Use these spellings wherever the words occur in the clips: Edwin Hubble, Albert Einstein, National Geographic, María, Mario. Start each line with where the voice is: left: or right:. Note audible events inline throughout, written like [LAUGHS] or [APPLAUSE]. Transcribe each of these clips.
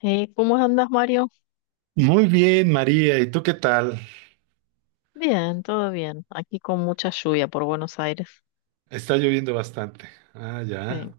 left: Hey, ¿cómo andas, Mario?
right: Muy bien, María. ¿Y tú qué tal?
left: Bien, todo bien. Aquí con mucha lluvia por Buenos Aires.
right: Está lloviendo bastante. Ah, ya.
left: Sí,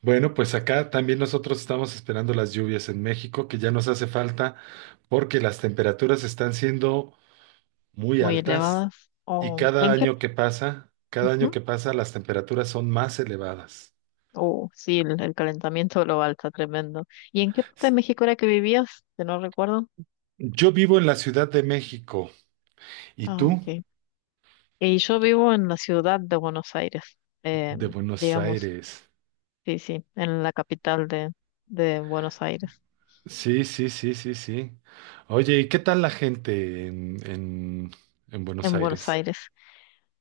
right: Bueno, pues acá también nosotros estamos esperando las lluvias en México, que ya nos hace falta porque las temperaturas están siendo muy
left: muy
right: altas
left: elevadas.
right: y
left: Oh,
right: cada
left: ¿en qué?
right: año que pasa, cada año
left: Ujú.
right: que pasa, las temperaturas son más elevadas.
left: Oh, sí, el calentamiento global está tremendo. ¿Y en qué parte de México era que vivías? Que no recuerdo.
right: Yo vivo en la Ciudad de México. ¿Y
left: Ah,
right: tú?
left: ok. Y yo vivo en la ciudad de Buenos Aires. eh,
right: De Buenos
left: digamos,
right: Aires.
left: sí, sí, en la capital de Buenos Aires.
right: Sí, sí, sí, sí, sí. Oye, ¿y qué tal la gente en Buenos
left: En Buenos
right: Aires?
left: Aires.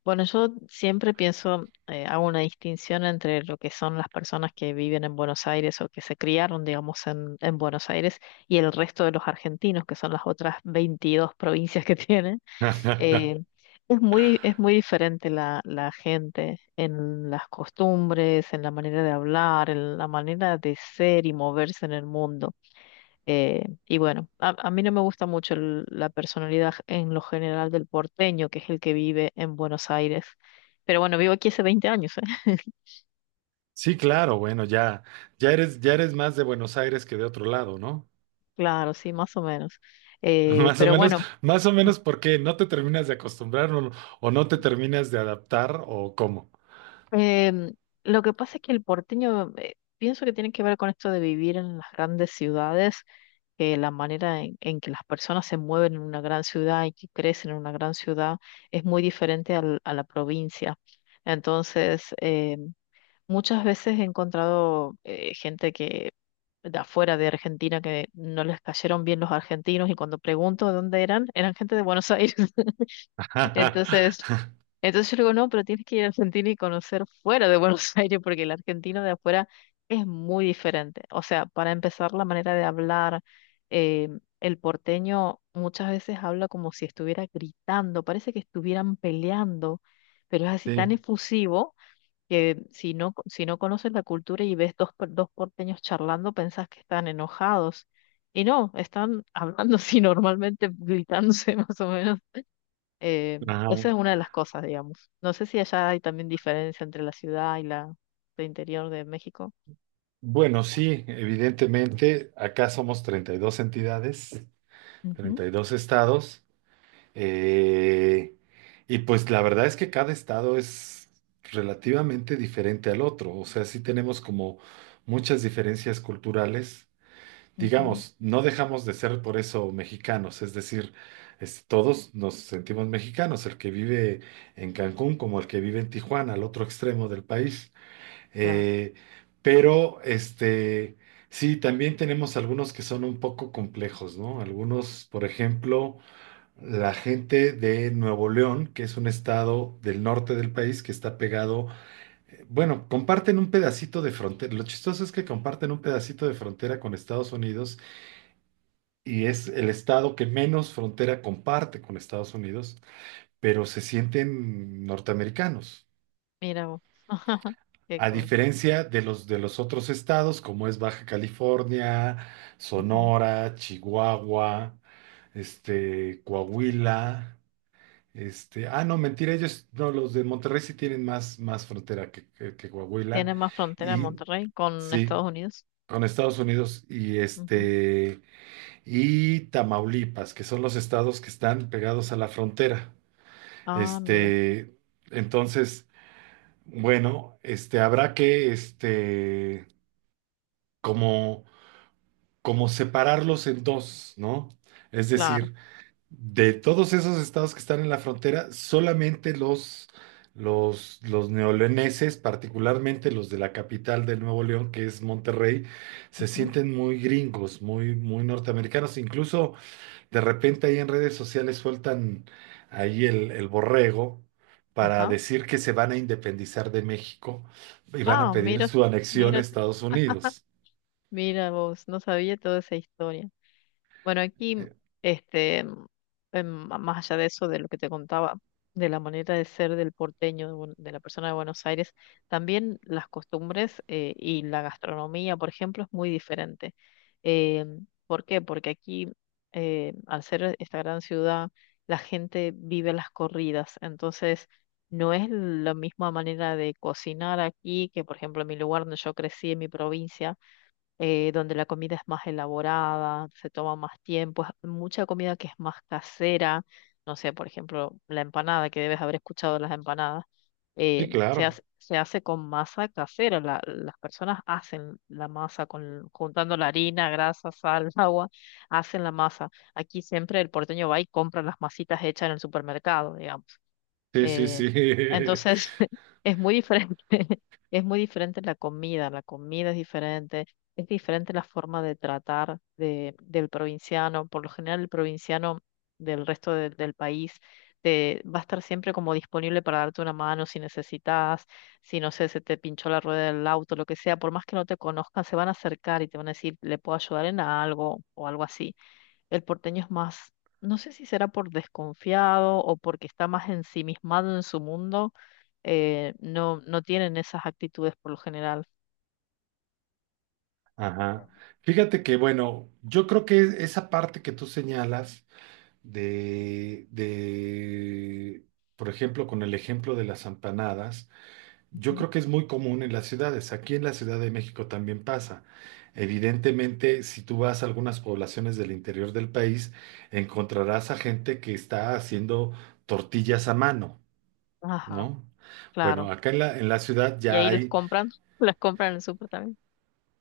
left: Bueno, yo siempre pienso, hago una distinción entre lo que son las personas que viven en Buenos Aires o que se criaron, digamos, en Buenos Aires y el resto de los argentinos, que son las otras 22 provincias que [LAUGHS] tienen.
right: [LAUGHS]
left: Eh, es muy diferente la gente en las costumbres, en la manera de hablar, en la manera de ser y moverse en el mundo. Y bueno, a mí no me gusta mucho la personalidad en lo general del porteño, que es el que vive en Buenos Aires. Pero bueno, vivo aquí hace 20 años, ¿eh? [LAUGHS]
right: Sí, claro, bueno, ya, ya eres más de Buenos Aires que de otro lado, ¿no?
left: Claro, sí, más o menos.
right: [LAUGHS] Más o
left: Pero
right: menos,
left: bueno,
right: más o menos porque no te terminas de acostumbrar o no te terminas de adaptar o cómo.
left: em, lo que pasa es que el porteño, pienso que tiene que ver con esto de vivir en las grandes ciudades, que la manera en que las personas se mueven en una gran ciudad y que crecen en una gran ciudad es muy diferente a la provincia. Entonces, muchas veces he encontrado gente que de afuera de Argentina que no les cayeron bien los argentinos, y cuando pregunto de dónde eran, eran gente de Buenos Aires. [LAUGHS] Entonces,
right: [LAUGHS]
left: entonces yo le digo, no, pero tienes que ir a Argentina y conocer fuera de Buenos [LAUGHS] Aires porque el argentino de afuera es muy diferente. O sea, para empezar, la manera de hablar, eh, el porteño muchas veces habla como si estuviera gritando, parece que estuvieran peleando, pero es así tan
right: Sí.
left: efusivo que si no, si no conoces la cultura y ves dos porteños charlando, pensás que están enojados. Y no, están [LAUGHS] hablando así normalmente, gritándose [LAUGHS] más o menos. Eh, Esa
right: Ajá.
left: es una de las cosas, digamos. No sé si allá hay también diferencia entre la ciudad y la el interior de México.
right: Bueno, sí, evidentemente, acá somos 32 entidades,
left: Ujú,
right: 32 estados. Eh, y pues la verdad es que cada estado es relativamente diferente al otro, o sea, sí tenemos como muchas diferencias culturales.
left: ujú,
right: Digamos, no dejamos de ser por eso mexicanos, es decir, es- todos nos sentimos mexicanos, el que vive en Cancún como el que vive en Tijuana, al otro extremo del país.
left: claro,
right: Eh, pero, este, sí, también tenemos algunos que son un poco complejos, ¿no? Algunos, por ejemplo la gente de Nuevo León, que es un estado del norte del país que está pegado, bueno, comparten un pedacito de frontera. Lo chistoso es que comparten un pedacito de frontera con Estados Unidos y es el estado que menos frontera comparte con Estados Unidos, pero se sienten norteamericanos.
left: mira vos. [LAUGHS] Qué
right: A
left: cosa.
right: diferencia de los otros estados, como es Baja California,
left: Ujú.
right: Sonora, Chihuahua, este, Coahuila. Este, ah, no, mentira, ellos, no, los de Monterrey sí tienen más, más frontera que, que Coahuila.
left: Tiene más frontera
right: Y
left: Monterrey con
right: sí,
left: Estados Unidos.
right: con Estados Unidos y
left: Ujú.
right: este, y Tamaulipas, que son los estados que están pegados a la frontera.
left: Ah, mira,
right: Este, entonces, bueno, este, habrá que, este, como, como separarlos en dos, ¿no? Es
left: claro.
right: decir, de todos esos estados que están en la frontera, solamente los, los neoleoneses, particularmente los de la capital de Nuevo León, que es Monterrey, se
left: Ujú,
right: sienten muy gringos, muy, muy norteamericanos. Incluso de repente ahí en redes sociales sueltan ahí el borrego para
left: ajá.
right: decir que se van a independizar de México y van a
left: Ah,
right: pedir
left: mira,
right: su anexión a
left: mira,
right: Estados Unidos.
left: mira vos, no sabía toda esa historia. Bueno, aquí,
right: Eh,
left: este, más allá de eso, de lo que te contaba, de la manera de ser del porteño, de, de la persona de Buenos Aires, también las costumbres y la gastronomía, por ejemplo, es muy diferente. Em, ¿por qué? Porque aquí, al ser esta gran ciudad, la gente vive las corridas, entonces no es la misma manera de cocinar aquí que, por ejemplo, en mi lugar donde yo crecí, en mi provincia, donde la comida es más elaborada, se toma más tiempo, es mucha comida que es más casera, no sé, por ejemplo, la empanada, que debes haber escuchado las empanadas,
right: Sí, claro.
left: se hace con masa casera, las personas hacen la masa con, juntando la harina, grasa, sal, [LAUGHS] agua, hacen la masa. Aquí siempre el porteño va y compra las masitas hechas en el supermercado, digamos.
right: Sí, sí,
left: Eh,
right: sí. [LAUGHS]
left: entonces, [LAUGHS] es muy diferente, [LAUGHS] es muy diferente la comida es diferente la forma de tratar del provinciano. Por lo general, el provinciano del del país te, va a estar siempre como disponible para darte una mano si necesitas, si no sé, se te pinchó la rueda del auto, lo que sea, por más que no te conozcan, se van a acercar y te van a decir, ¿le puedo ayudar en algo? O algo así. El porteño es más, no sé si será por desconfiado o porque está más ensimismado en su mundo, no tienen esas actitudes por lo general.
right: Ajá. Fíjate que, bueno, yo creo que esa parte que tú señalas de, por ejemplo, con el ejemplo de las empanadas, yo
left: Ujú.
right: creo que es muy común en las ciudades. Aquí en la Ciudad de México también pasa. Evidentemente, si tú vas a algunas poblaciones del interior del país, encontrarás a gente que está haciendo tortillas a mano,
left: Ajá,
right: ¿no? Bueno,
left: claro.
right: acá en la ciudad
left: Y
right: ya
left: ahí los
right: hay
left: compran, [LAUGHS] las compran en el súper también.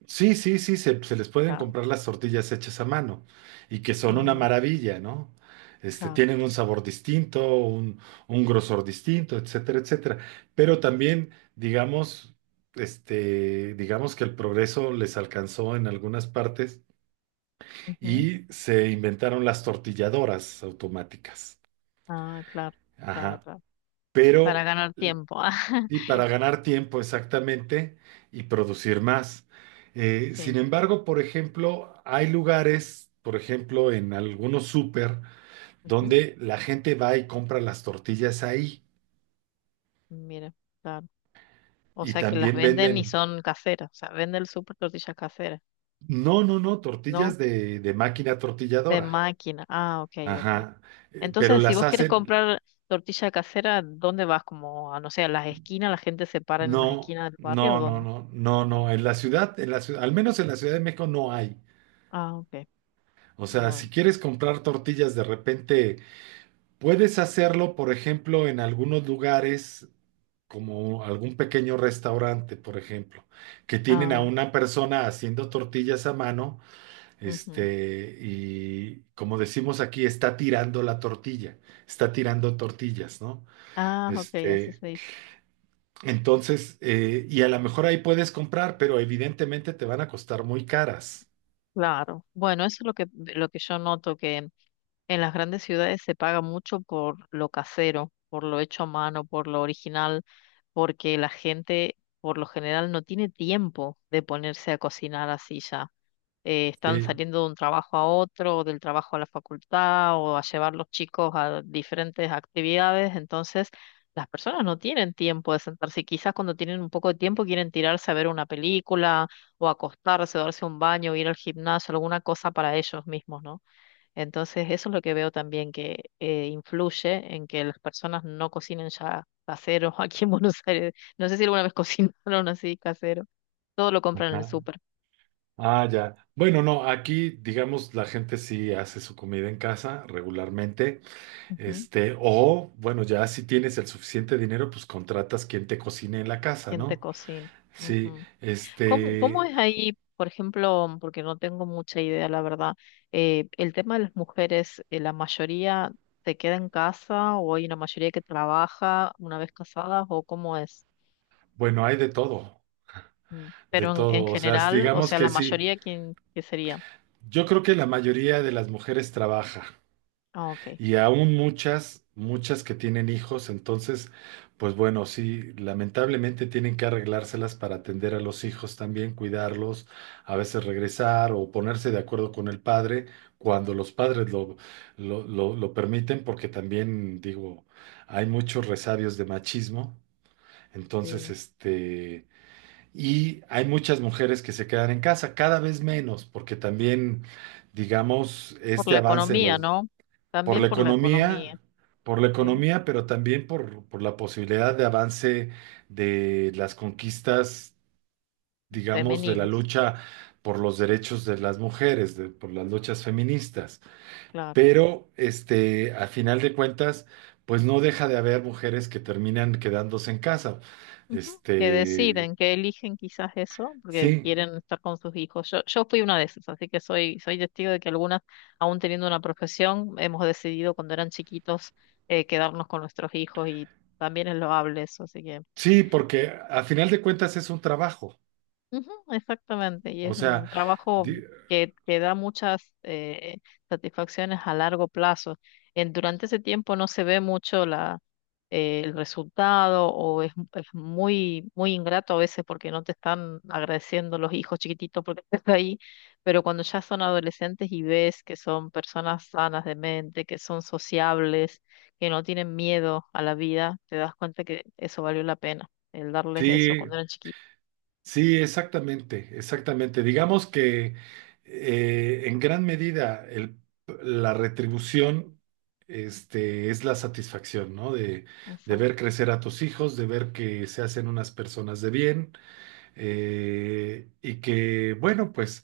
right: sí, sí, sí, se les pueden
left: Ah,
right: comprar las tortillas hechas a mano y que son una
left: mm,
right: maravilla, ¿no? Este,
left: claro.
right: tienen un sabor distinto, un grosor distinto, etcétera, etcétera. Pero también, digamos, este, digamos que el progreso les alcanzó en algunas partes
left: Ujú.
right: y se inventaron las tortilladoras automáticas.
left: Ah, claro, claro,
right: Ajá.
left: claro. Para
right: Pero
left: ganar tiempo.
right: y
left: [LAUGHS]
right: para ganar tiempo exactamente y producir más. Sin
left: Sí.
right: embargo, por ejemplo, hay lugares, por ejemplo, en algunos súper,
left: Ujú.
right: donde la gente va y compra las tortillas ahí
left: Mira, claro. O
right: y
left: sea que las
right: también
left: venden y
right: venden,
left: son caseras. O sea, vende el súper tortillas caseras,
right: no, no, no,
left: ¿no?
right: tortillas de máquina
left: De
right: tortilladora.
left: máquina. Ah, ok, ok.
right: Ajá, pero
left: Entonces, si
right: las
left: vos quieres
right: hacen,
left: comprar tortilla casera, ¿dónde vas? Como, a, no sé, a las esquinas, la gente se para en las
right: no,
left: esquinas del barrio, ¿o
right: no, no,
left: dónde?
right: no, no, no, en la ciudad, al menos en la Ciudad de México no hay.
left: Ah, ok,
right: O sea,
left: no hay.
right: si quieres comprar tortillas de repente puedes hacerlo, por ejemplo, en algunos lugares, como algún pequeño restaurante, por ejemplo, que tienen a
left: Ah,
right: una persona haciendo tortillas a mano,
left: ujú.
right: este, y como decimos aquí, está tirando la tortilla, está tirando tortillas, ¿no?
left: Ah, ok, así
right: Este,
left: se dice.
right: entonces, y a lo mejor ahí puedes comprar, pero evidentemente te van a costar muy caras.
left: Claro. Bueno, eso es lo que yo noto, que en las grandes ciudades se paga mucho por lo casero, por lo hecho a mano, por lo original, porque la gente por lo general no tiene tiempo de ponerse a cocinar así ya. Están
right: Sí.
left: saliendo de un trabajo a otro, o del trabajo a la facultad, o a llevar los chicos a diferentes actividades, entonces las personas no tienen tiempo de sentarse y quizás cuando tienen un poco de tiempo quieren tirarse a ver una película o acostarse, o darse un baño, o ir al gimnasio, alguna cosa para ellos mismos, ¿no? Entonces eso es lo que veo también que influye en que las personas no cocinen ya caseros [LAUGHS] aquí en Buenos Aires. No sé si alguna vez [LAUGHS] cocinaron así casero. Todo lo compran en el
right: Ajá.
left: súper.
right: Ah, ya. Bueno, no, aquí, digamos, la gente sí hace su comida en casa regularmente.
left: Ujú.
right: Este, o bueno, ya si tienes el suficiente dinero, pues contratas quien te cocine en la casa,
left: ¿Quién te
right: ¿no?
left: cocina?
right: Sí,
left: Ujú. ¿Cómo, cómo
right: este,
left: es ahí, por ejemplo, porque no tengo mucha idea, la verdad, el tema de las mujeres, la mayoría se queda en casa o hay una mayoría que trabaja una vez casadas o cómo es?
right: bueno, hay
left: Mm.
right: de
left: Pero en
right: todo, o sea,
left: general, o
right: digamos
left: sea, la
right: que sí.
left: mayoría, ¿quién, qué sería?
right: Yo creo que la mayoría de las mujeres trabaja.
left: Ah, ok,
right: Y aún muchas, muchas que tienen hijos, entonces, pues bueno, sí, lamentablemente tienen que arreglárselas para atender a los hijos también, cuidarlos, a veces regresar o ponerse de acuerdo con el padre cuando los padres lo permiten, porque también, digo, hay muchos resabios de machismo. Entonces,
left: sí.
right: este, y hay muchas mujeres que se quedan en casa, cada vez menos, porque también, digamos,
left: Por
right: este
left: la
right: avance en
left: economía,
right: los
left: ¿no?
right: por
left: También
right: la
left: por la economía,
right: economía, por la
left: sí.
right: economía, pero también por la posibilidad de avance de las conquistas, digamos, de la
left: Femeninas,
right: lucha por los derechos de las mujeres, de- por las luchas feministas.
left: claro.
right: Pero, este, a final de cuentas, pues no deja de haber mujeres que terminan quedándose en casa.
left: Ujú. Que
right: Este,
left: deciden, que eligen quizás eso, porque
right: sí,
left: quieren estar con sus hijos. Yo fui una de esas, así que soy, soy testigo de que algunas, aún teniendo una profesión, hemos decidido cuando eran chiquitos quedarnos con nuestros hijos y también es loable eso, así que
right: sí, porque a final de cuentas es un trabajo.
left: ujú, exactamente, y
right: O
left: es un
right: sea,
left: trabajo
right: di-
left: que da muchas satisfacciones a largo plazo. Durante ese tiempo no se ve mucho el resultado, o es muy, muy ingrato a veces porque no te están agradeciendo los hijos chiquititos porque [LAUGHS] estás ahí, pero cuando ya son adolescentes y ves que son personas sanas de mente, que son sociables, que no tienen miedo a la vida, te das cuenta que eso valió la pena, el darles eso
right: sí,
left: cuando eran chiquitos.
right: sí, exactamente, exactamente. Digamos que en gran medida el- la retribución este, es la satisfacción, ¿no? De
left: Exacto.
right: ver crecer a tus hijos, de ver que se hacen unas personas de bien y que, bueno, pues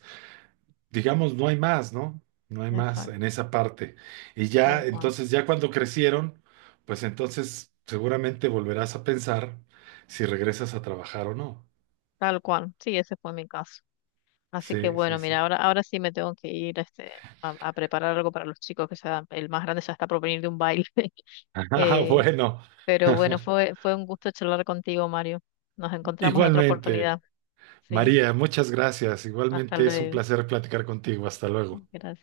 right: digamos, no hay más, ¿no? No hay más
left: Exacto,
right: en esa parte. Y ya,
left: tal cual,
right: entonces, ya cuando crecieron, pues entonces seguramente volverás a pensar si regresas a trabajar o no.
left: tal cual. Sí, ese fue mi caso. Así que
right: Sí, sí,
left: bueno,
right: sí.
left: mira, ahora, ahora sí me tengo que ir, este, a preparar algo para los chicos, que ya el más grande ya está por venir de un baile. [LAUGHS]
right: Ah,
left: Eh,
right: bueno,
left: pero bueno,
right: [LAUGHS]
left: fue un gusto charlar contigo, Mario. Nos encontramos en otra
right: igualmente.
left: oportunidad. Sí,
right: María, muchas gracias.
left: hasta
right: Igualmente es un
left: luego.
right: placer platicar contigo. Hasta luego.
left: Gracias.